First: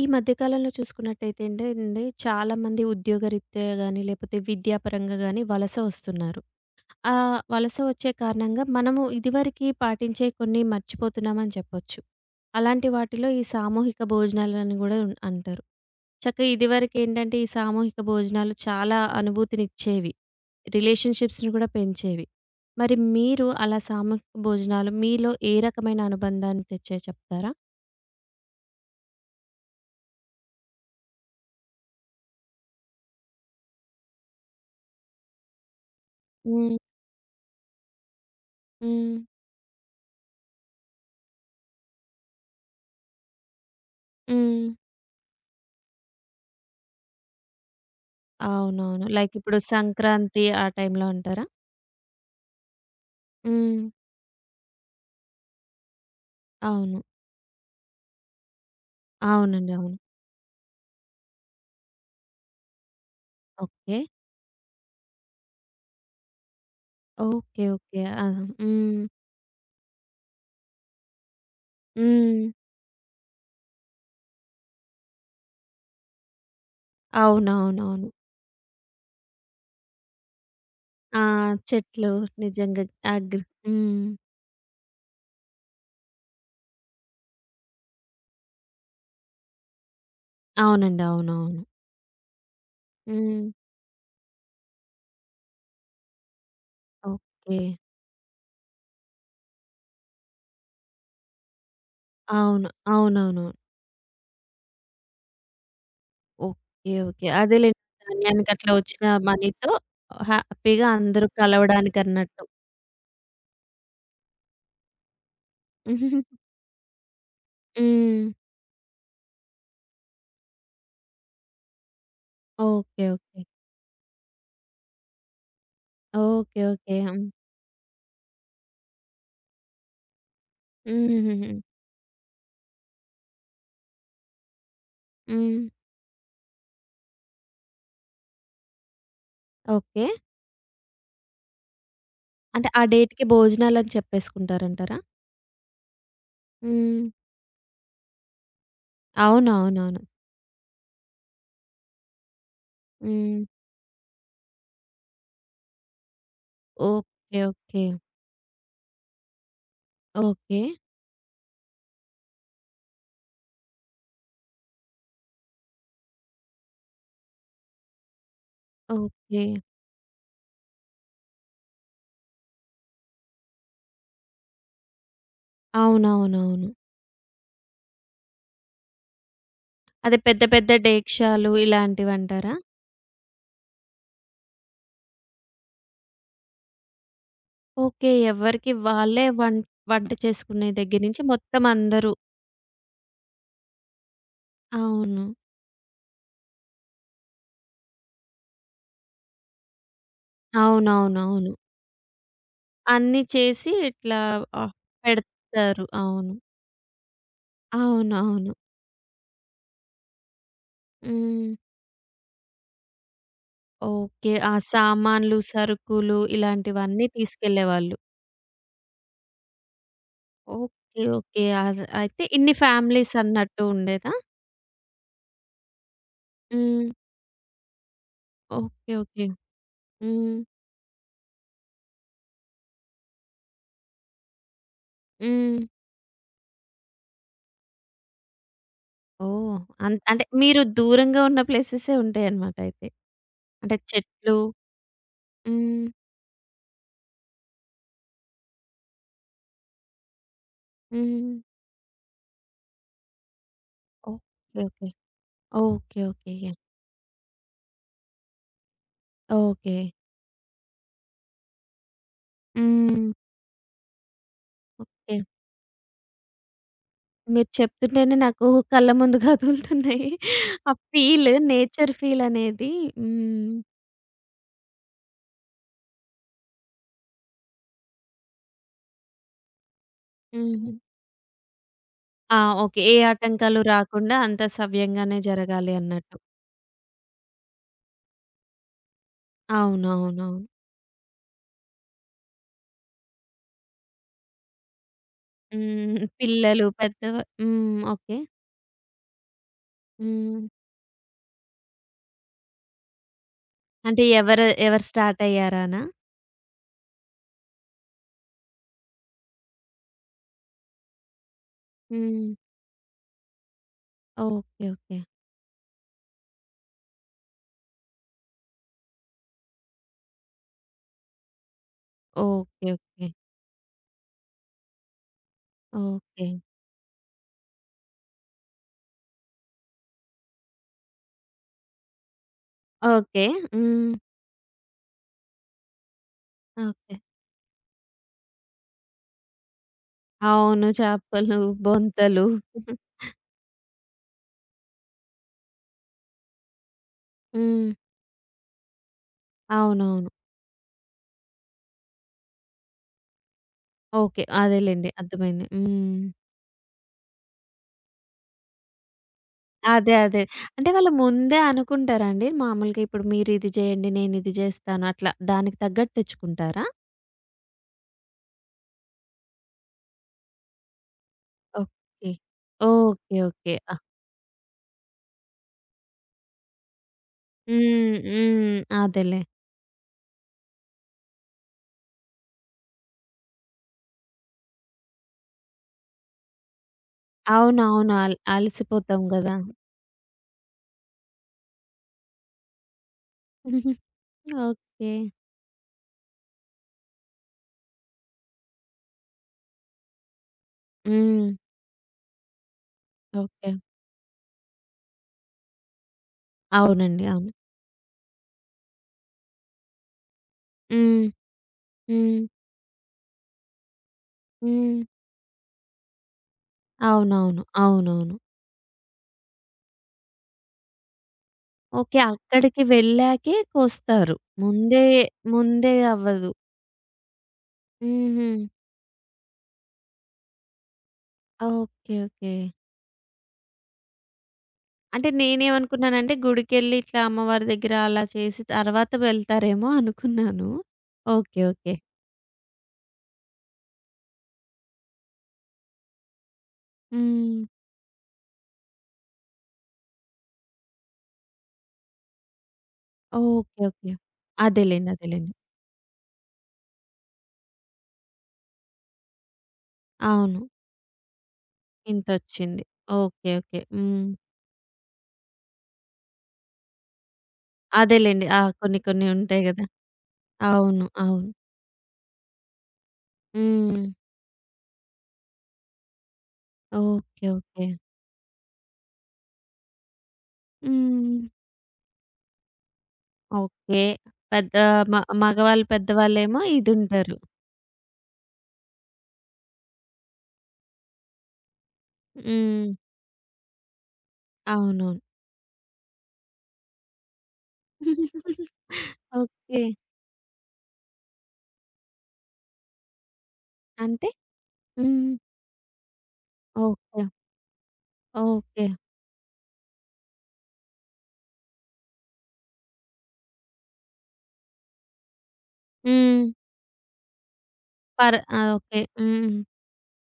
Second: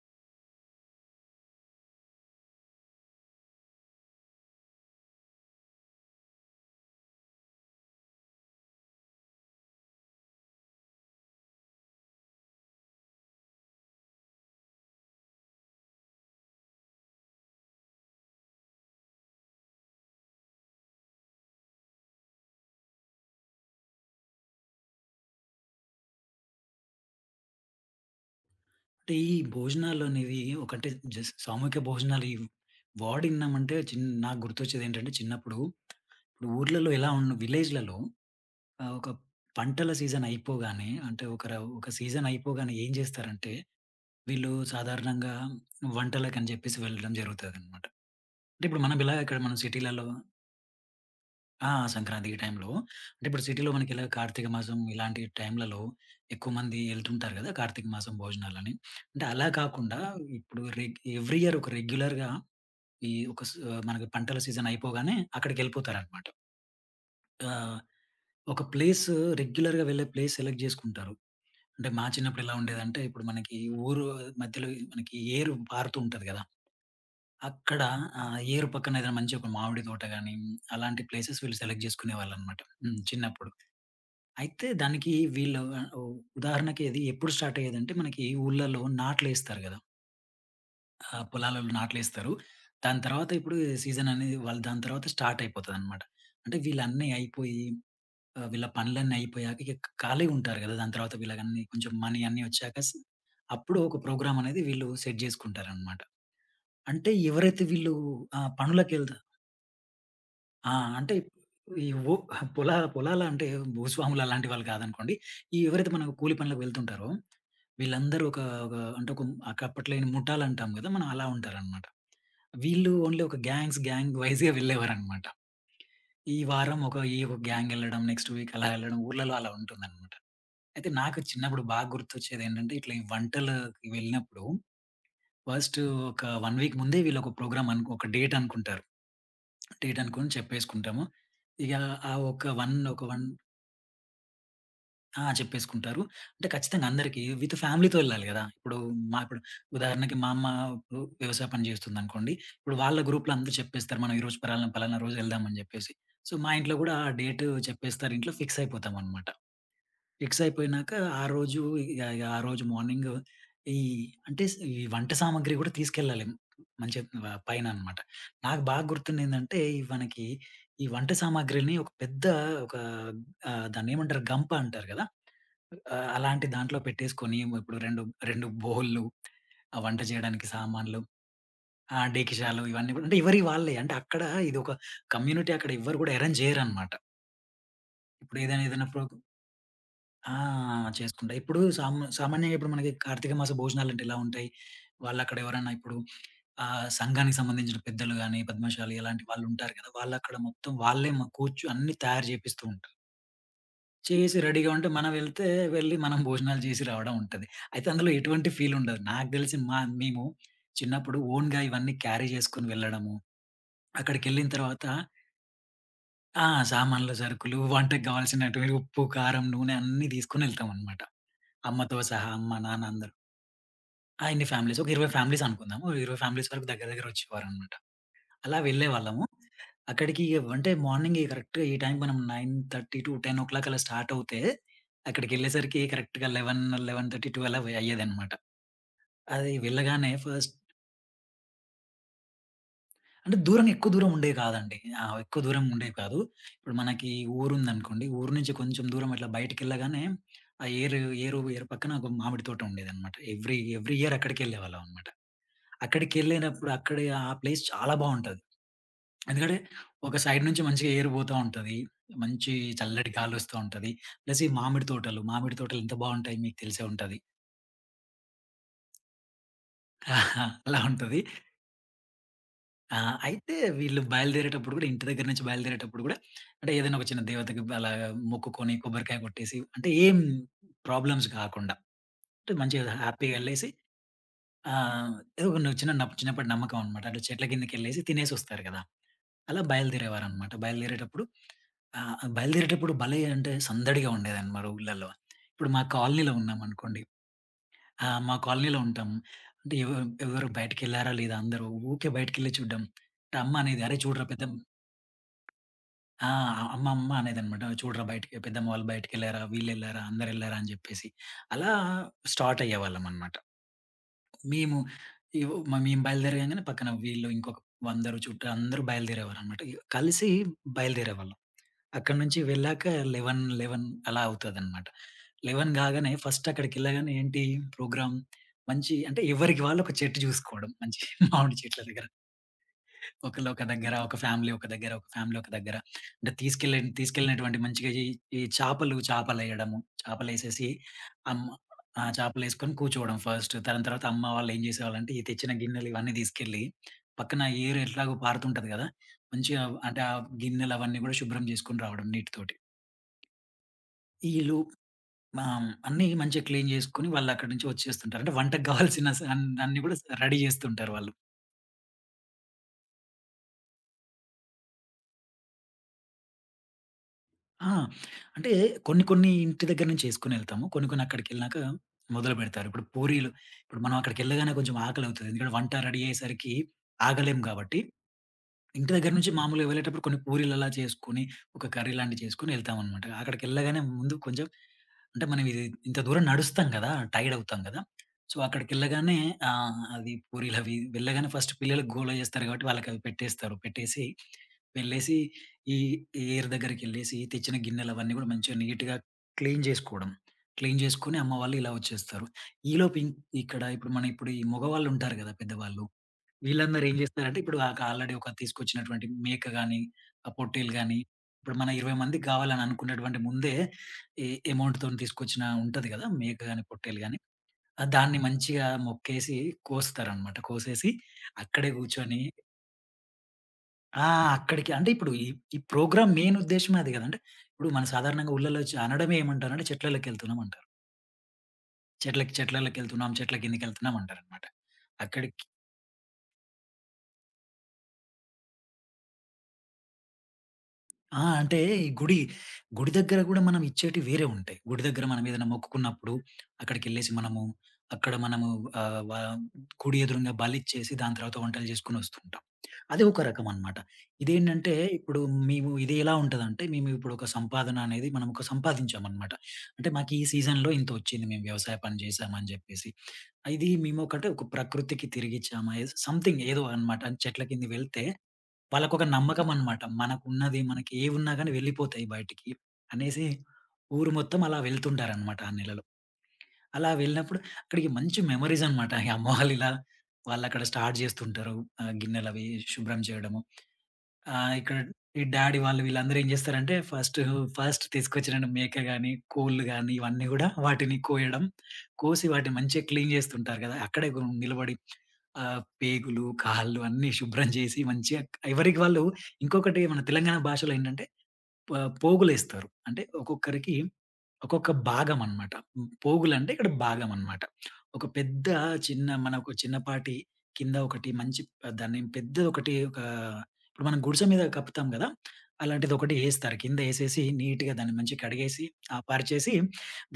ఈ మధ్య కాలంలో చూసుకున్నట్టయితే అండి చాలామంది ఉద్యోగరీత్యా గాని, లేపోతే విద్యాపరంగా గాని వలస వస్తున్నారు. ఆ వలస వచ్చే కారణంగా మనము ఇదివరకి పాటించే కొన్ని మర్చిపోతున్నామని చెప్పొచ్చు. అలాంటి వాటిలో ఈ సామూహిక భోజనాలని గూడా అంటారు. చక్కగా ఇదివరకేంటంటే ఈ సామూహిక భోజనాలు చాలా అనుభూతినిచ్చేవి. రిలేషన్‌షిప్స్‌ని గూడా పెంచేవి. మరి మీరు అలా సామూహిక భోజనాలు మీలో ఏ రకమైన అనుబంధాన్ని తెచ్చాయో చెప్తారా? అంటే ఈ భోజనాలనేవి ఒకటే జస్ట్ సామూహిక భోజనాలు ఇవి వాడిన్నామంటే నాకు గుర్తొచ్చేదేంటంటే చిన్నప్పుడు ఇప్పుడు హ్మ్. ఊర్లలో ఎలా ఉన్న విలేజ్‌లలో ఒక హ్మ్. పంటల సీజన్ అయిపోగానే అంటే ఒక సీజన్ అయిపోగానే ఏం చేస్తారంటే, వీళ్ళు హ్మ్. సాధారణంగా వంటలకని చెప్పేసి వెళ్ళడం జరుగుతదనమాట. అంటే ఇప్పుడు మనం అవునవును. ఇలా లైక్ ఇక్కడ మనం ఇప్పుడు సిటీలలో సంక్రాంతి ఆ టైంలో అంటారా? సంక్రాంతి ఈ టైంలో. అంటే ఇప్పుడు సిటీలో హ్మ్. మనకిలా కార్తీక మాసం ఇలాంటి టైంలలో ఎక్కువ మంది అవును. ఎళ్తుంటారు గదా! కార్తీక మాసం భోజనాలని. అంటే అలా అవునండి. అవును. కాకుండా ఇప్పుడు ఎవ్రీ ఇయర్ ఒక రెగ్యులర్‌గా ఈ ఒక స్ ఓకే. మనకి పంటల సీజన్ అయిపోగానే అక్కడికెళ్ళిపోతారనమాట. ఓకే. ఆహ్, ఓకే. ఆహా! ఒక ప్లేస్ హ్మ్. రెగ్యులర్‌గా వెళ్ళే ప్లేస్ సెలెక్ట్ జేసుకుంటారు. అంటే మా హ్మ్. చిన్నప్పుడు ఎలా ఉండేదంటే ఇప్పుడు మనకి ఊరు మధ్యలో మనకి ఏరు పారుతూ ఉంటది గదా! అక్కడ అవునవునవును. ఆ ఏరు పక్కన ఏదైనా మంచి ఒక మామిడి తోట గాని అలాంటి ఆ! ప్లేసెస్ వీళ్ళు సెలెక్ట్ చెట్లు జేసుకునేవాళ్ళనమాట. నిజంగా హ్మ్. అగ్రి చిన్నప్పుడు. హ్మ్. అయితే దానికి వీళ్ళు ఆహ్, ఉ ఉదాహరణకి ఇది ఎప్పుడు స్టార్ట్ అయ్యేదంటే, మనకి ఊర్లలో నాట్లేస్తారు గదా! అవునండి. అవునవును. పొలాలలో నాట్లేస్తారు. దాని తర్వాత హ్మ్. ఇప్పుడు సీజన్ అనేది వాళ్ళు దాని తర్వాత స్టార్ట్ అయిపోతదనమాట. అంటే వీళ్ళన్నీ ఓకే. అయిపోయి వీళ్ళ పనులన్నీ అయిపోయాక ఇక ఖాళీగా ఉంటారు గదా! దాని తర్వాత వీళ్ళకన్నీ కొంచెం మనీ అన్నీ అవును. వచ్చాక అవునవును. అప్పుడు ఒక ప్రోగ్రామ్ అనేది వీళ్ళు సెట్ జేసుకుంటారనమాట. ఓకే. అంటే ఓకే. ఎవరైతే అదేలేండి. వీళ్ళు ఆ ధాన్యానికి అట్లా వచ్చిన పనులకెళ్ మనీతో ఆ! హ్యాపీగా అంటే అందరూ ఈ వు కలవడానికన్నట్టు. పొలాల అంటే భూస్వాములు అలాంటి వాళ్ళు కాదనుకోండి. ఈ ఎవరైతే మనం కూలి పనులకు వెళ్తుంటారో, వీళ్ళందరూ హ్మ్. ఒక ఒక అంటే ఒక అప్పట్లో ముఠాలు అంటాం కదా! మనం అలా ఉంటారనమాట. వీళ్ళు ఓకే. ఓన్లీ ఒక ఓకే. గ్యాంగ్ వైస్‌గా వెళ్ళేవారనమాట. ఈ ఓకే. వారం ఓకే. ఒక గ్యాంగ్ ఎళ్ళడం, నెక్స్ట్ వీక్ అలా ఎళ్ళడం ఊర్లలో అలా ఉంటుందనమాట. అయితే హ్మ్. నాకు హుహుహు. చిన్నప్పుడు బాగా గుర్తొచ్చేది ఏంటంటే, ఇట్లా ఈ వంటలకి వెళ్ళినప్పుడు హ్మ్. ఫస్ట్ ఒక 1 వీక్ ముందే వీళ్ళొక ప్రోగ్రామ్ అనుకో ఒక డేట్ అనుకుంటారు. Date okay. అనుకోని చెప్పేసుకుంటాము. ఇగ ఆ ఒక అంటే 1 ఆ ఒక డేట్‌కి 1 భోజనాలని చెప్పేసుకుంటారంటారా? ఆ! చెప్పేసుకుంటారు. అంటే ఖచ్చితంగా హ్మ్. అందరికీ విత్ ఫ్యామిలీతో వెళ్ళాలి గదా! ఇప్పుడు మా ఇప్పుడు అవునవునవును. ఉదాహరణకి మా అమ్మ ఇప్పుడు వ్యవసాయ పని జేస్తుందనుకోండి. ఇప్పుడు వాళ్ళ గ్రూప్‌లో హ్మ్. అందరూ చెప్పేస్తారు. మనం ఈరోజు పలానా పలానా రోజు వెళ్దామని జెప్పేసి. సో, మా ఇంట్లో గూడా ఆ ఓకే. Date okay. చెప్పేస్తారు. ఇంట్లో ఫిక్స్ అయిపోతామనమాట. Fix okay. అయిపోయినాక ఆ రోజు ఇగ ఇగ ఆ రోజు మార్నింగ్ ఈ అంటే స్ ఈ వంట సామాగ్రి కూడా తీసుకెళ్ళాలి. మంచిగా పైన అన్నమాట. నాకు బాగా ఓకే. గుర్తుందేందంటే, ఈ మనకి ఈ వంట సామాగ్రిని ఒక పెద్ద ఒక దాన్నేమంటారు గంప అంటారు కదా! అలాంటి అవునవునవును. దాంట్లో పెట్టేసుకొని ఇప్పుడు 2, 2 బౌల్లు, ఆ వంట అదే పెద్ద చేయడానికి పెద్ద సామాన్లు, డేక్షాలు ఆ ఇలాంటివంటారా? డేకిషాలు ఇవన్నీ కూడా అంటే ఎవరియి వాళ్ళే. అంటే అక్కడ ఇదొక కమ్యూనిటీ అక్కడ ఎవ్వరు కూడా అరేంజ్ చేయరన్నమాట. ఓకే. ఇప్పుడు ఏదైనా ఎవరికి ఏదైనా వాళ్ళే వంట ఆ! చేసుకునే దగ్గర నుంచి చేసుకుంటా. ఇప్పుడు మొత్తం అందరూ. సామాన్యంగా ఇప్పుడు మనకి కార్తీక మాస భోజనాలంటే ఎలా ఉంటాయి? అవును. వాళ్ళక్కడ ఎవరైనా ఇప్పుడు సంఘానికి సంబంధించిన పెద్దలు గాని, పద్మశాలి అలాంటి వాళ్ళుంటారు కదా! వాళ్ళక్కడ మొత్తం వాళ్ళే అవునవునవును. కూర్చొని అన్నీ తయారు చేపిస్తూ ఉంటారు. అన్నీ చేసి ఇట్లా చేసి రెడీగా ఆహ్, ఉంటే మనం వెళ్తే పెడతారు. వెళ్ళి మనం అవును. భోజనాలు చేసి రావడం ఉంటది. అయితే అందులో ఎటువంటి అవునవును. ఫీలుండదు. నాకు తెలిసి మేము చిన్నప్పుడు హ్మ్. ఓన్‌గా ఇవన్నీ క్యారీ చేసుకొని వెళ్ళడము. ఓకే. అక్కడికెళ్ళిన ఆ తర్వాత సామాన్లు, సరుకులు ఆ! ఇలాంటివన్నీ సామాన్లు, సరుకులు తీసుకెళ్ళేవాళ్ళు. వంటకు కావాల్సినటువంటి ఉప్పు, కారం, నూనె అన్నీ తీసుకొని ఎళ్తామనమాట. ఓకే. ఓకే. అమ్మతో అయితే సహా అమ్మ, ఇన్ని నాన్న అందరూ. ఫ్యామిలీస్ అన్నట్టు ఉండేదా? ఆ! ఇన్ని ఫ్యామిలీస్ ఒక 20 ఫ్యామిలీస్ అనుకుందాము. 20 ఫ్యామిలీస్ వరకు దగ్గర హ్మ్. దగ్గర వచ్చేవారనమాట. అలా ఓకే. వెళ్ళేవాళ్ళము. ఓకే. అక్కడికి హ్మ్. అంటే మార్నింగ్ కరెక్ట్‌గా ఈ టైంకి మనం 9:30-10:00 అలా స్టార్ట్ అవుతే, హ్మ్. అక్కడికెళ్ళేసరికి కరెక్ట్‌గా 11, 11:30, 12 అయ్యేదనమాట. అది ఓహ్! వెళ్ళగానే అంటే ఫస్ట్ మీరు దూరంగా ఉన్న ప్లేసెసే ఉంటాయన్నమాట అయితే. అంటే దూరం అంటే ఎక్కువ దూరం ఉండేవి చెట్లు కాదండి. ఆ! ఎక్కువ దూరం హ్మ్. ఉండేవి కాదు. ఇప్పుడు మనకి ఊరుందనుకోండి, ఊరు నుంచి కొంచెం దూరం అట్లా బయటికెళ్ళగానే ఆ ఏరు హ్మ్. ఏరు ఏరు పక్కన ఒక మామిడి తోట ఉండేదనమాట. Every every year okay. Okay. అక్కడికెళ్ళేవాళ్ళమనమాట. ఓకే. ఓకే. యాహ్! అక్కడికెళ్ళినప్పుడు అక్కడి ఆ ప్లేస్ చాలా బావుంటది. ఎందుకంటే ఓకే. ఒక సైడ్ నుంచి మంచిగా ఎయిర్ పోతా ఉంటది. మంచి హ్మ్. చల్లటి గాలొస్తూ ఉంటది. ప్లస్ ఈ మామిడి ఓకే. తోటలు, మామిడి తోటలు ఎంత బావుంటాయి మీకు తెలిసే ఉంటది. మీరు చెప్తుంటేనే నాకు కళ్ళ ముందు కదులుతున్నాయి. ఆహా, ఆ అలా ఉంటది. ఫీల్ నేచర్ ఫీల్ అనేది. ఆ! హ్మ్. అయితే వీళ్ళు బయలుదేరేటప్పుడు గూడా ఇంటి దగ్గర నుంచి బయలుదేరేటప్పుడు గూడా అంటే ఏదైనా ఒక చిన్న దేవతకి అలా మొక్కుకొని కొబ్బరికాయ కొట్టేసి అంటే ఏం హుహు. ప్రాబ్లమ్స్ కాకుండా ఆ! అంటే ఓకే. మంచిగా ఏ హ్యాపీగా ఆటంకాలు ఎళ్ళేసి రాకుండా అంతా సవ్యంగానే ఏదో ఒక జరగాలి చిన్న అన్నట్టు. చిన్నప్పటి నమ్మకం అన్నమాట. అంటే చెట్ల కిందకెళ్ళేసి తినేసొస్తారు గదా! అలా అవునవునవును. బయలుదేరేవారనమాట. బయలుదేరేటప్పుడు భలే అంటే సందడిగా ఉండేదనమాట ఊర్లలో. ఇప్పుడు మా హ్మ్. కాలనీలో పిల్లలు ఉన్నామనుకోండి పెద్దవ హ్మ్. ఓకే. మా కాలనీలో ఉంటాం. అంటే హ్మ్. ఎవరు బయటికెళ్లారా లేదా అందరూ ఊకే బయటికెళ్ళి చూడ్డం. అమ్మ అనేది "అరే అంటే చూడరా ఎవరు పెద్దమ్" ఎవరు స్టార్ట్ అయ్యారానా? ఆ! అమ్మ అనేదనమాట. చూడరా బయటికి పెద్దమ్మ వాళ్ళు బయటికెళ్లారా, వీళ్ళెళ్లారా, అందరెళ్లారా అని చెప్పేసి. అలా హ్మ్. స్టార్ట్ అయ్యేవాళ్ళమనమాట. ఓకే. మేము ఓకే. ఇవ్ మ మేము బయలుదేరగానే పక్కన వీళ్ళు ఇంకొక 100 చుట్టాలు అందరూ బయలుదేరేవారనమాట. కలిసి బయలుదేరేవాళ్ళం. అక్కడి నుంచి ఓకే. వెళ్ళాక ఓకే. 11, 11 అలా అవుతదనమాట. 11 కాగానే ఓకే. ఫస్ట్ అక్కడికెళ్ళగానే ఏంటి ప్రోగ్రామ్ మంచి అంటే ఎవరికి వాళ్ళు ఒక చెట్టు చూసుకోవడం. మంచి మామిడి చెట్ల దగ్గర. ఓకే. ఒకళ్ళు ఒక హ్మ్. దగ్గర, ఒక ఫ్యామిలీ ఒక దగ్గర, ఒక ఫ్యామిలీ ఒక దగ్గర. అంటే ఓకే. తీసుకెళ్ళినటువంటి మంచిగా ఈ ఈ చేపలేయడము. చేపలేసేసి అవును. చేపలు, అమ్మ ఆ! బొంతలు. చేపలేసుకొని కూర్చోవడం ఫస్ట్. దాని తర్వాత అమ్మ వాళ్ళు ఏం చేసేవాళ్ళంటే ఈ తెచ్చిన గిన్నెలు ఇవన్నీ తీసుకెళ్ళి పక్కన హ్మ్. ఏరు ఎట్లాగో పారుతుంటది కదా! మంచిగా అంటే అవునవును. ఆ గిన్నెలు అవన్నీ కూడా శుభ్రం చేసుకొని రావడం నీటితోటి. ఓకే. ఈళ్ళు అదేలెండి. అర్థమైంది. మా హ్మ్. అన్నీ మంచిగా క్లీన్ జేసుకొని వాళ్ళక్కడి నుంచి వచ్చేస్తుంటారు. అంటే వంటకు గావాల్సిన స అన్ అన్నీ అదే. గూడా అదే. రెడీ అంటే వాళ్ళు జేస్తుంటారు వాళ్ళు. ముందే అనుకుంటారా అండి? మామూలుగా ఇప్పుడు మీరిది జేయండి, నేనిది జేస్తాను అట్లా. దానికి తగ్గట్టు తెచ్చుకుంటారా? ఆ! అంటే కొన్ని కొన్ని ఇంటి దగ్గర నుంచి చేసుకొనెళ్తాము. కొన్ని కొన్ని అక్కడికెళ్ళినాక ఓకే. మొదలుపెడతారు. ఇప్పుడు ఓకే. పూరీలు ఓకే. ఆ! ఇప్పుడు మనం అక్కడికెళ్ళగానే కొంచెం ఆకలవుతది. ఎందుకంటే వంట రెడీ అయ్యేసరికి ఆగలేం గాబట్టి. హ్మ్. హ్మ్. ఇంటి దగ్గర అదేలే. నుంచి మామూలుగా వెళ్ళేటప్పుడు కొన్ని పూరీలలా చేసుకొని, ఒక కర్రీ లాంటివి చేసుకొని ఎళ్తామనమాట. అక్కడికెళ్ళగానే ముందు కొంచెం అంటే మనం ఇది ఇంత దూరం నడుస్తాం కదా! టైర్డ్ అవుతాం కదా! అవునవును. సో, అలసిపోతాం అక్కడికెళ్ళగానే గదా! అది పూరీలవి వెళ్ళగానే ఫస్ట్ పిల్లలు గోల చేస్తారు కాబట్టి వాళ్ళకవి పెట్టేస్తారు. పెట్టేసి ఓకే. వెళ్ళేసి ఈ ఏరు దగ్గరికెళ్ళేసి తెచ్చిన గిన్నెలవన్నీ కూడా మంచిగా నీట్‌గా క్లీన్ జేసుకోవడం. క్లీన్ జేసుకొని హ్మ్. అమ్మ వాళ్ళు ఇలా వచ్చేస్తారు. ఈలోపు ఇం ఓకే. ఇక్కడ ఇప్పుడు ఈ మగవాళ్ళుంటారు కదా! పెద్దవాళ్ళు. వీళ్ళందరూ ఏం అవునండి. అవును. జేస్తారంటే, ఇప్పుడు ఆల్రెడీ ఒక తీసుకొచ్చినటువంటి మేక గాని, ఆ పొట్టేలు గాని, హ్మ్. ఇప్పుడు మన 20 హ్మ్. మందికి గావాలని అనుకున్నటువంటి ముందే, ఈ హ్మ్. అమౌంట్‌తోని తీసుకొచ్చిన ఉంటది గదా! మేక గాని, పొట్టేలు గాని, అవునవును. అవునవును. దాన్ని మంచిగా మొక్కేసి కోస్తారనమాట. కోసేసి అక్కడే ఓకే. గూర్చొని అక్కడికి వెళ్ళాకే ఆ! కోస్తారు. అక్కడికి ముందే అంటే ఇప్పుడు ఈ, ఈ ముందే ప్రోగ్రామ్ అవ్వదు. మెయిన్ ఉద్దేశ్యమే అది గదండి. ఇప్పుడు మనం హుహు. సాధారణంగా ఊర్లలో అనడమే ఏమంటారంటే చెట్లలోకెళ్తున్నాం అంటారు. ఓకే. ఓకే. చెట్లలోకెళ్తున్నాం, చెట్ల కిందకెళ్తున్నాం అంటారనమాట. అంటే అక్కడికి నేనేమనుకున్నానంటే గుడికెళ్ళి ఇట్లా అమ్మవారి దగ్గర అలా చేసి తర్వాత వెళ్తారేమో అనుకున్నాను. ఆ! ఓకే. అంటే ఓకే. ఈ గుడి, గుడి దగ్గర గూడా మనం ఇచ్చేటివి వేరే ఉంటాయి. గుడి దగ్గర మనం ఏదైనా మొక్కుకున్నప్పుడు, అక్కడికెళ్ళేసి మనము హ్మ్. అక్కడ మనము ఆహ్, వ కుడి ఎదురుంగా బలిచ్చేసి దాని తర్వాత వంటలు చేసుకొనొస్తుంటాం. అది ఒక రకం ఓకే. అన్నమాట. ఓకే. ఇదేంటంటే అదేలెండి. ఇప్పుడు అదేలెండి. మేము ఇది ఎలా ఉంటదంటే, మేము ఇప్పుడు ఒక సంపాదన అనేది మనం ఒక సంపాదించామన్నమాట. అంటే మాకు ఈ అవును. సీజన్‌లో ఇంతొచ్చింది. మేము వ్యవసాయ పని చేశాము అని ఇంతొచ్చింది. జెప్పేసి. ఓకే. ఓకే. ఇది మేము హ్మ్. ఒకటే ఒక ప్రకృతికి తిరిగిచ్చామా, ఏదో సంథింగ్ ఏదో అన్నమాట. చెట్ల కిందకి వెళ్తే అదేలెండి. ఆ! కొన్ని వాళ్ళకొక కొన్ని ఉంటాయి నమ్మకం గదా! అనమాట. మనకున్నది అవును. మనకి అవును. ఏవున్నా గాని వెళ్ళిపోతాయి బయటికి అనేసి హ్మ్. ఊరు మొత్తం అలా వెళ్తుంటారనమాట ఆ నెలలో. అలా ఓకే. వెళ్ళినప్పుడు ఓకే. అక్కడికి మంచి మెమోరీస్ అనమాట. ఈ అమ్మ వాళ్ళిలా వాళ్ళక్కడ స్టార్ట్ హ్మ్. జేస్తుంటారు. గిన్నెలవి శుభ్రం చేయడము. ఓకే. ఆ! పెద్ద ఇక్కడ మ ఈ డాడీ మగవాళ్ళు వాళ్ళు వీళ్ళందరూ ఏం పెద్దవాళ్ళేమో జేస్తారంటే ఇదుంటారు. ఫస్ట్, ఫస్ట్ తీసుకొచ్చిన మేక గాని, కోళ్ళు గాని ఇవన్నీ గూడా వాటిని కోయడం, కోసి వాటిని హ్మ్. మంచిగా క్లీన్ జేస్తుంటారు గదా! అక్కడే నిలబడి అవునవును. పేగులు, కాళ్ళు అన్నీ శుభ్రం జేసి మంచిగా ఎవరికి వాళ్ళు ఓకే. ఇంకొకటి మన తెలంగాణ భాషలో ఏంటంటే ప పోగులేస్తారు. అంటే ఒక్కొక్కరికి అంటే? ఒక్కొక్క హ్మ్. భాగం అనమాట. హ్మ్. పోగులంటే ఇక్కడ ఓకే. భాగం అనమాట. ఒక పెద్ద ఓకే. చిన్న మనకు చిన్నపాటి కింద ఒకటి మంచి దాన్ని పెద్దదొకటి ఒక ఇప్పుడు మనం గుడిసె మీద కప్పుతాం గదా! అలాంటిదొకటి హ్మ్. ఏస్తారు. కింద ఏసేసి నీట్‌గా దాన్ని పర్ మంచిగా ఆ! కడిగేసి, ఓకే. ఆ! పరిచేసి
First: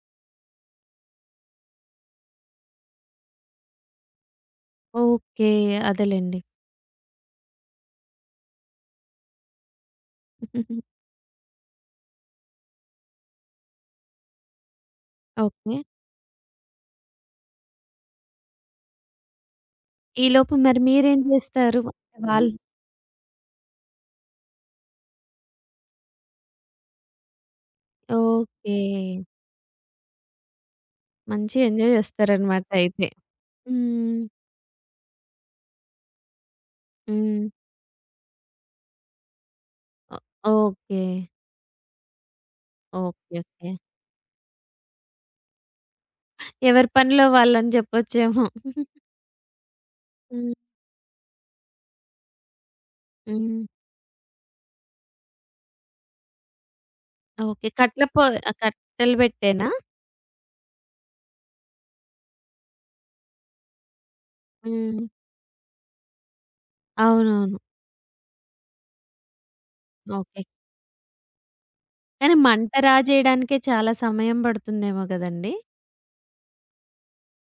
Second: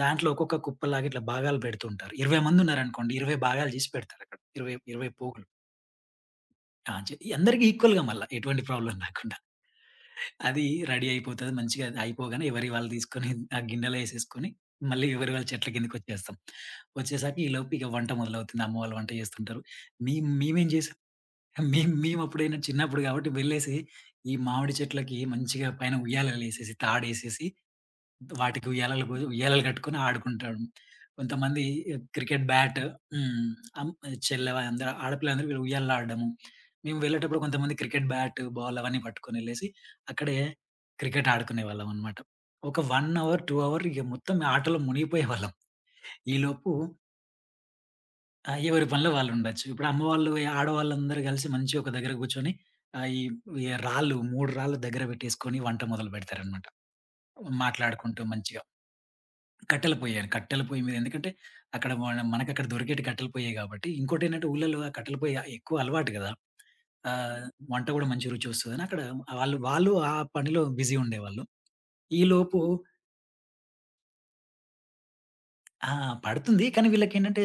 దాంట్లో ఒక్కొక్క కుప్పలాగా ఇట్లా భాగాలు పెడుతుంటారు. 20 మందున్నారనుకోండి, 20 భాగాలు చేసి పెడతారక్కడ. 20, 20 పోగులు. ఓకే. అదేలెండి. ఆ! చే అందరికి ఈక్వల్‌గా మళ్ళా ఎటువంటి ప్రాబ్లమ్ రాకుండా. అది రెడీ అయిపోతది. మంచిగా అది అయిపోగానే ఎవరియి వాళ్ళు తీసుకొని ఆ గిన్నెలో ఏసేసుకొని, మళ్ళీ ఎవరి వాళ్ళ చెట్ల ఓకే. కిందకొచ్చేస్తాం. వచ్చేసరికి ఈలోపు ఇక వంట మొదలవుతుంది. అమ్మ వాళ్ళు వంట చేస్తుంటారు. మేం ఈలోపు మేమేం మరి చేసాం మీరేం జేస్తారు? మేం వాళ్ళు మేమప్పుడైనా చిన్నప్పుడు కాబట్టి వెళ్ళేసి, ఈ మామిడి చెట్లకి మంచిగా పైన ఉయ్యాలలేసేసి, తాడేసేసి వాటికి ఓకే. ఉయ్యాలలు బోయి ఉయ్యాలలు కట్టుకొని ఆడుకుంటాం. కొంతమంది మంచిగా ఎంజాయ్ క్రికెట్ జేస్తారనమాట బ్యాట్ అయితే. హ్మ్. అమ్ హ్మ్. చెల్లె అందరూ ఆడపిల్లలందరూ వీళ్ళు ఉయ్యాలలో ఆడడము. మేము వెళ్ళేటప్పుడు హ్మ్. కొంతమంది క్రికెట్ బ్యాట్, బాల్ అవన్నీ పట్టుకొనెళ్ళేసి అక్కడే ఓ ఓకే. క్రికెట్ ఆడుకునేవాళ్ళమనమాట. ఒక 1 ఓకే. Hour, 2 okay. అవర్ ఇక మొత్తం ఆటలో మునిగిపోయేవాళ్ళం. ఈలోపు ఎవరి పనిలో వాళ్ళని జెప్పొచ్చేమో. ఎవరి పనిలో వాళ్ళుండొచ్చు. ఇప్పుడు అమ్మవాళ్ళు హ్మ్. ఆడవాళ్ళందరూ కలిసి మంచిగా ఒక దగ్గర కూర్చొని ఆహ్, ఈ హ్మ్. ఈ రాళ్ళు 3 రాళ్ళు దగ్గర పెట్టేసుకొని వంట మొదలు పెడతారనమాట. ఓకే. కట్టెల మాట్లాడుకుంటూ పొ ఆహ్, మంచిగా. కట్టెలు బెట్టేనా? కట్టెల పొయ్యండి. కట్టెల పొయ్యి మీద ఎందుకంటే అక్కడ మనకక్కడ దొరికేటి కట్టెల పొయ్యే కాబట్టి. ఇంకోటేంటంటే ఊర్లలో ఆ హ్మ్. కట్టెల పొయ్యి ఎక్కువ అలవాటు గదా! ఆహ్, అవునవును. వంట గూడా మంచి రుచొస్తదని అక్కడ వాళ్ళు ఆ ఓకే. పనిలో బిజీ ఉండేవాళ్ళు. కానీ ఈలోపు మంట రాజేయడానికే చాలా సమయం బడుతుందేమో గదండీ! ఆ! పడుతుంది. కానీ వీళ్ళకేంటంటే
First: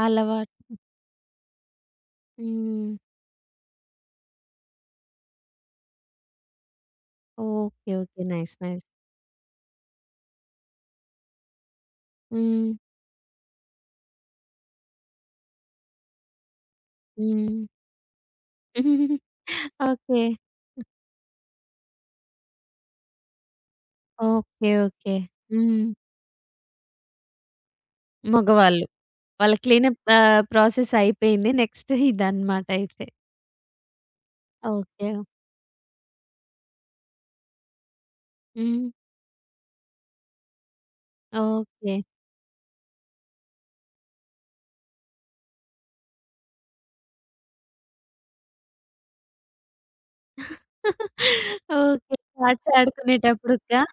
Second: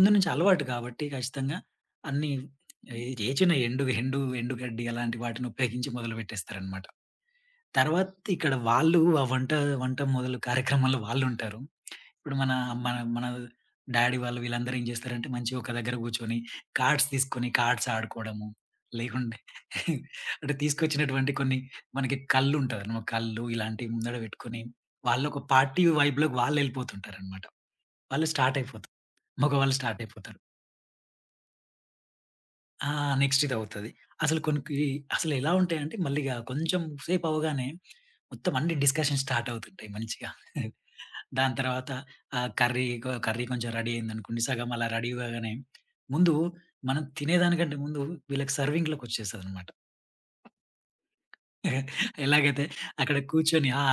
ఆ నుంచి అలవాటు. అలవాటు కాబట్టి ఖచ్చితంగా అన్నీ హ్మ్. ఏ ఏ చిన్న ఎండు గడ్డి అలాంటి వాటిని ఉపయోగించి మొదలుపెట్టేస్తారనమాట. ఓకే. తర్వాత ఓకే. ఇక్కడ నైస్. నైస్. వాళ్ళు వంట మొదలు కార్యక్రమంలో వాళ్ళుంటారు. ఇప్పుడు మన హ్మ్. మన మన డ్యాడీ వాళ్ళు వీళ్ళందరూ ఏం జేస్తారంటే, మంచిగా ఒక దగ్గర గూర్చొని కార్డ్స్ తీసుకొని హ్మ్. కార్డ్స్ ఆడుకోవడము. లేకుంటే ఓకే. అంటే తీసుకొచ్చినటువంటి కొన్ని మనకి కళ్ళుంటదనమాట. కళ్ళు ఇలాంటివి ముందడ పెట్టుకొని, ఓకే. ఓకే. వాళ్ళొక పార్టీ హ్మ్. వైబ్‌లోకి వాళ్ళెళ్ళిపోతుంటారనమాట. వాళ్ళు స్టార్ట్ మగవాళ్ళు. అయిపోతారు. వాళ్ళ మగవాళ్ళు స్టార్ట్ క్లీనప్ అయిపోతారు. ఆహ్, ప్రాసెస్ అయిపోయింది. నెక్స్ట్ ఇదన్నమాట ఆ! అయితే. నెక్స్ట్ ఇదవుతది. అసలు కొనికి ఓకే. అసలెలా ఉంటాయంటే మళ్ళిగా కొంచెం సేపు అవ్వగానే మొత్తం అన్ని హ్మ్. డిస్కషన్ స్టార్ట్ అవుతుంటాయి మంచిగా. దాని తర్వాత ఓకే. ఆహ్, కర్రీ కొ కర్రీ కొంచెం రెడీ అయిందనుకోండి. సగం అలా రెడీ కాగానే ముందు మనం తినేదానికంటే ముందు వీళ్ళకి సర్వింగ్‌లోకొచ్చేస్తదనమాట. ఓకే. ఎలాగైతే కార్డ్స్ అక్కడ కూర్చొని ఆడుకునేటప్పుడుకా? ఆ!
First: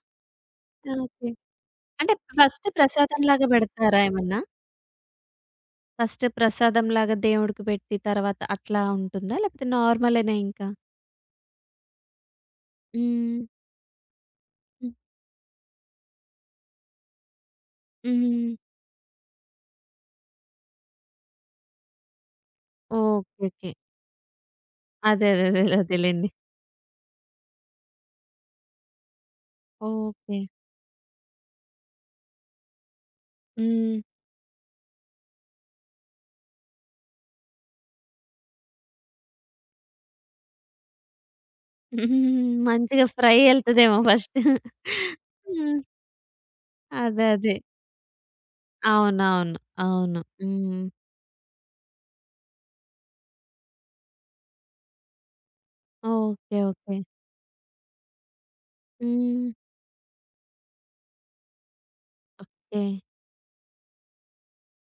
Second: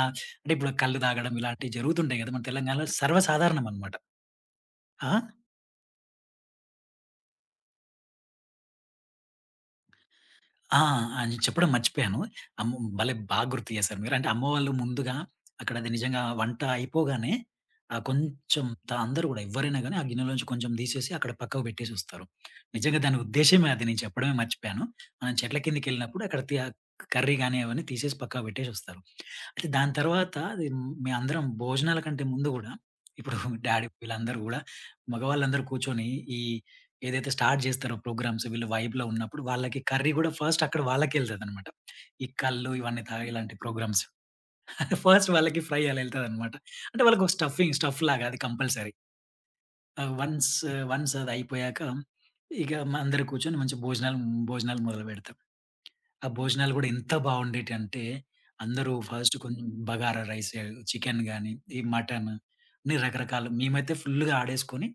అంటే ఇప్పుడు కళ్ళు ఓకే. తాగడం ఇలాంటివి అంటే జరుగుతుంటాయి కదా! మన ఫస్ట్ తెలంగాణలో ప్రసాదంలాగా సర్వసాధారణం అనమాట. పెడతారా ఏమన్నా? ఆ! ఫస్ట్ ప్రసాదంలాగా దేవుడికి పెట్టి తర్వాత అట్లా ఉంటుందా? లేకపోతే నార్మలేనా ఇంకా? ఆ! అని చెప్పడం మర్చిపోయాను. అమ్ భలే హ్మ్. బాగా గుర్తు చేశారు మీరు. అంటే అమ్మ వాళ్ళు హ్మ్. ముందుగా అక్కడ అది నిజంగా వంట అయిపోగానే ఆహ్, హ్మ్. కొంచెం త అందరూ గూడా ఎవ్వరైనా గాని ఆ గిన్నెలోంచి కొంచెం తీసేసి అక్కడ పక్కకు పెట్టేసొస్తారు. నిజంగా దాని ఓకే. ఉద్దేశ్యమే ఓకే. అది నేను చెప్పడమే మర్చిపోయాను. అదే. మనం అదే. చెట్ల అదే. కిందకెళ్ళినప్పుడు అదేలెండి. అక్కడ కర్రీ గాని అవన్నీ తీసేసి పక్కకు పెట్టేసొస్తారు. అయితే దాని తర్వాత ఓకే. అది మేమందరం భోజనాల కంటే ముందు గూడా ఇప్పుడు డాడీ హ్మ్. వీళ్ళందరూ గూడా మగవాళ్ళందరూ కూర్చొని ఈ ఏదైతే స్టార్ట్ జేస్తారో ప్రోగ్రామ్స్ వీళ్ళు వైబ్‌లో ఉన్నప్పుడు, వాళ్ళకి కర్రీ గూడా ఫస్ట్ అక్కడ వాళ్ళకెళ్తదనమాట. ఈ కల్లు ఇవన్నీ మంచిగా తాగే ఫ్రై ఇలాంటి ఎళ్తదేమో ప్రోగ్రామ్స్. ఫస్ట్. ఫస్ట్ వాళ్ళకి ఫ్రై హ్మ్. అలా ఎళ్తదనమాట. అంటే అదే. వాళ్ళకొక అదే. స్టఫింగ్ స్టఫ్ లాగా అది కంపల్సరీ. అవునవును. ఆహ్, అవును. వన్స్ వన్స్ అదయిపోయాక ఇక అందరూ కూర్చొని మంచి భోజనాలు భోజనాలు మొదలుపెడతాం. ఆ ఓకే. భోజనాలు గూడా ఓకే. ఎంత బావుండేటియంటే, అందరూ ఫస్ట్ హ్మ్. కొంచెం బగారా రైస్, చికెన్ గానీ, ఈ మటన్ ఓకే. అన్ని రకరకాలు మేమైతే ఫుల్‌గా ఆడేసుకొని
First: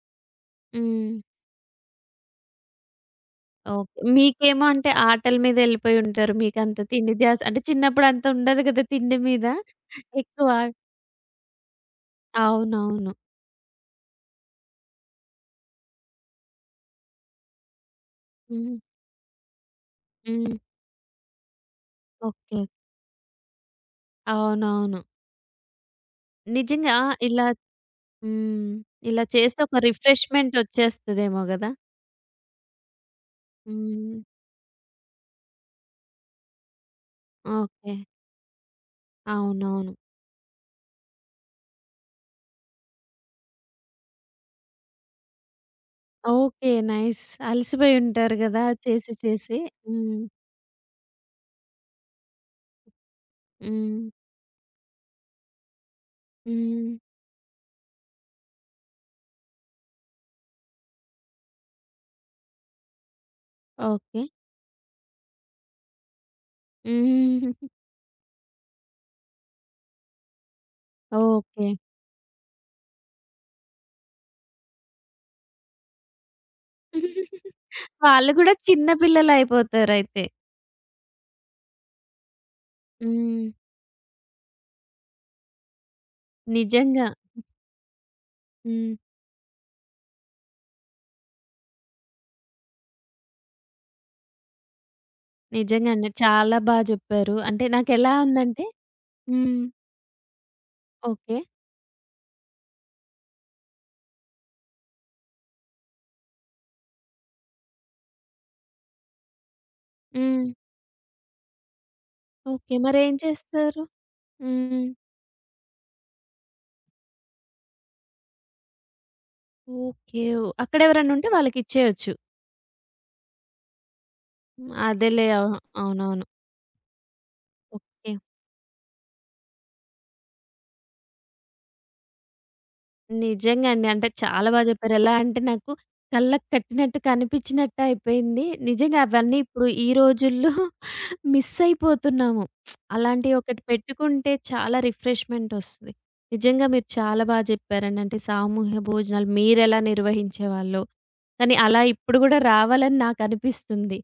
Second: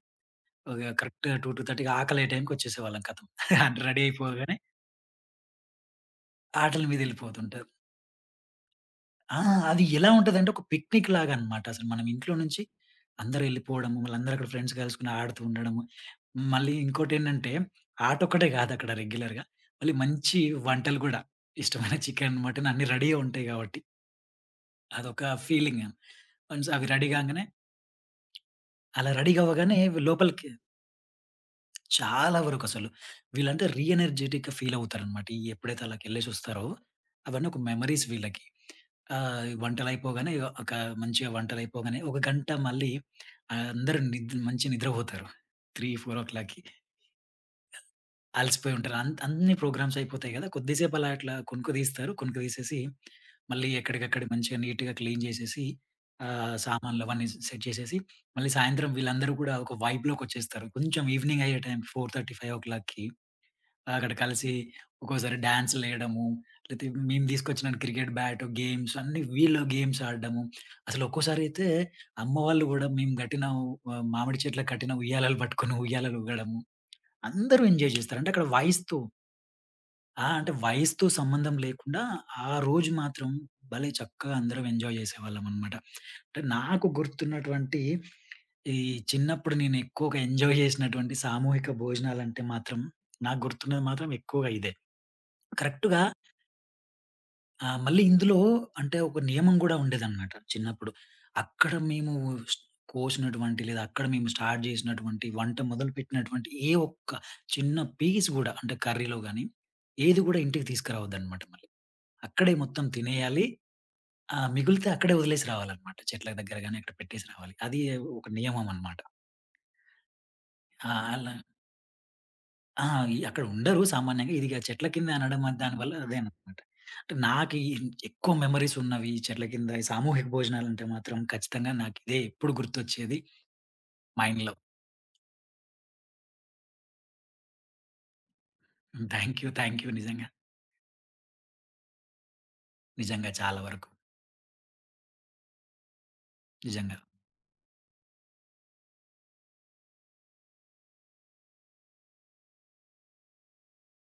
ఓకే. హ్మ్. కరెక్ట్‌గా 2, 2:30కి ఆకలే టైంకొచ్చేసేవాళ్ళం ఖతం. అంటే ఓకే. రెడీ అయిపోగానే మీకేమో అంటే ఆటల మీద ఎళ్ళిపోయి ఉంటారు. మీకంత ఆటల తిండి ధ్యాస అంటే మీదెళ్ళిపోతుంటారు. చిన్నప్పుడు అంత ఉండదు కదా! తిండి ఆ! మీద. అది ఎలా ఎక్కువ ఉంటదంటే ఒక పిక్నిక్ లాగా అన్నమాట. అసలు మనం ఇంట్లో నుంచి అవునవును. అందరూ ఎళ్ళిపోవడము, మళ్ళందరూ అక్కడ ఫ్రెండ్స్ కలుసుకొని ఆడుతూ ఉండడము. మళ్ళీ ఇంకోటేంటంటే ఆటొక్కటే హ్మ్. కాదక్కడ రెగ్యులర్‌గా. మళ్ళీ మంచి హ్మ్. వంటలు గూడా. ఇష్టమైన చికెన్, ఓకే. మటన్ అన్నీ రెడీగా ఉంటాయి గాబట్టి. అవునవును. అదొక ఫీలింగ్. వన్స్ అవి నిజంగా రెడీ కాంగానే ఇలా హ్మ్. అలా ఇలా రెడీ చేస్తే ఒక అవ్వగానే లోపలికి రిఫ్రెష్‌మెంట్ వచ్చేస్తదేమో గదా! చాలా వరకసలు. వీళ్ళంటే రీ హ్మ్. ఎనర్జిటిక్‌గా ఫీలవుతారనమాట. ఈ ఎప్పుడైతే ఆళ్ళకెళ్ళేసొస్తారో, అవన్నీ ఒక ఓకే. మెమరీస్ వీళ్ళకి. ఆహ్, అవునవును. వంటలయిపోగానే ఒక మంచిగా వంటలయిపోగానే ఒక గంట మళ్ళీ అందరూ మంచి నిద్రపోతారు. 3, 4:00కి ఓకే. నైస్. అలసిపోయి ఉంటారు గదా! అలసిపోయి ఉంటారు. చేసి అన్ని చేసి. ప్రోగ్రామ్స్ హ్మ్. అయిపోతాయి గదా! కొద్దిసేపు అలా అట్లా కునుకు తీస్తారు. కునుకు తీసేసి, మళ్ళీ హ్మ్. ఎక్కడికక్కడ మంచిగా నీట్‌గా క్లీన్ జేసేసి, హ్మ్. సామాన్లవన్నీ సెట్ చేసేసి, మళ్ళీ సాయంత్రం వీళ్ళందరూ కూడా ఒక వైబ్‌లోకొచ్చేస్తారు. కొంచెం ఈవినింగ్ అయ్యే టైంకి 4:30, 5:00కి అక్కడ ఓకే. కలిసి ఒక్కోసారి డాన్స్‌లేయడము, లేతే మేము హ్మ్. తీసుకొచ్చిన క్రికెట్ బ్యాట్, గేమ్స్ అన్నీ వీళ్ళు గేమ్స్ ఆడడము. అసలు ఒక్కోసారి అయితే ఓకే. అమ్మ వాళ్ళు గూడా మేము కట్టిన మామిడి చెట్లకు కట్టిన ఉయ్యాలలు పట్టుకొని ఉయ్యాలలు ఊగడము. అందరూ ఎంజాయ్ జేస్తారు. అంటే వాళ్ళు అక్కడ గూడా చిన్న వయసుతో పిల్లలయిపోతారయితే. ఆ! అంటే వయసుతో సంబంధం లేకుండా ఆ రోజు మాత్రం హ్మ్. భలే చక్కగా అందరం ఎంజాయ్ జేసేవాళ్ళమనమాట. అంటే నాకు నిజంగా. గుర్తున్నటువంటి ఈ హ్మ్. చిన్నప్పుడు నేను ఎక్కువగా ఎంజాయ్ జేసినటువంటి సామూహిక భోజనాలంటే మాత్రం నాకు గుర్తున్నది మాత్రం ఎక్కువగా ఇదే. కరెక్ట్‌గా నిజంగానే చాలా బా జెప్పారు. అంటే మళ్ళీ నాకెలా ఇందులో ఉందంటే అంటే ఒక నియమం హ్మ్. గూడా ఉండేదనమాట చిన్నప్పుడు. ఓకే. అక్కడ మేము స్ కోసినటువంటి లేదా అక్కడ మేము స్టార్ట్ జేసినటువంటి వంట మొదలుపెట్టినటువంటి ఏ ఒక్క చిన్న పీస్ గూడా అంటే కర్రీలో గాని, ఏది గూడా హ్మ్. ఇంటికి తీసుకురావద్దనమాట మళ్ళీ. అక్కడే ఓకే. మొత్తం మరేం తినేయాలి. చేస్తారు? ఆ! హ్మ్. మిగిలితే అక్కడే వదిలేసి రావాలనమాట. చెట్ల దగ్గర గాని అక్కడ పెట్టేసి రావాలి. అది ఒక నియమం అనమాట. ఓకే. ఓహ్! ఆ! అక్కడెవరన్నుంటే అలా వాళ్ళకిచ్చేయొచ్చు. ఆ! ఇ అక్కడ ఉండరు సామాన్యంగా. ఇదిగా చెట్ల కింద అదేలే. అనడం అవును. అది దానివల్ల అవునవును. అదేననమాట. అంటే నాకు ఈ ఓకే. ఎక్కువ మెమోరీస్ ఉన్నవి ఈ చెట్ల కింద, ఈ సామూహిక భోజనాలంటే మాత్రం ఖచ్చితంగా నాకిదే ఎప్పుడు గుర్తొచ్చేది నిజంగా అండి. అంటే చాలా మైండ్‌లో. బా జెప్పారు. ఎలా అంటే నాకు కళ్ళకి కట్టినట్టు కనిపించినట్టు అయిపోయింది. నిజంగా థాంక్ అవన్నీ యూ. ఇప్పుడు థాంక్ ఈ యూ నిజంగా. రోజుల్లో మిస్ అయిపోతున్నాము. అలాంటి నిజంగా ఒకటి చాలా వరకు. పెట్టుకుంటే చాలా రిఫ్రెష్‌మెంట్ ఒస్తది. నిజంగా మీరు నిజంగా. చాలా బా జెప్పారండి. అంటే సామూహ్య భోజనాలు మీరెలా నిర్వహించేవాళ్ళో, కానీ అలా ఇప్పుడు గూడా రావాలని నాకనిపిస్తుంది.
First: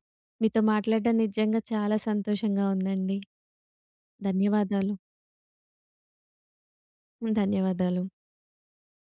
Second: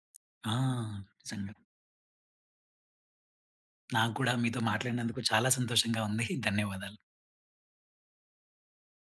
ఆ! మీతో మాట్లాడడం నిజంగా. నిజంగా చాలా సంతోషంగా ఉందండి. నాకు కూడా మీతో ధన్యవాదాలు. మాట్లాడినందుకు చాలా సంతోషంగా ఉంది. ధన్యవాదాలు. ధన్యవాదాలు.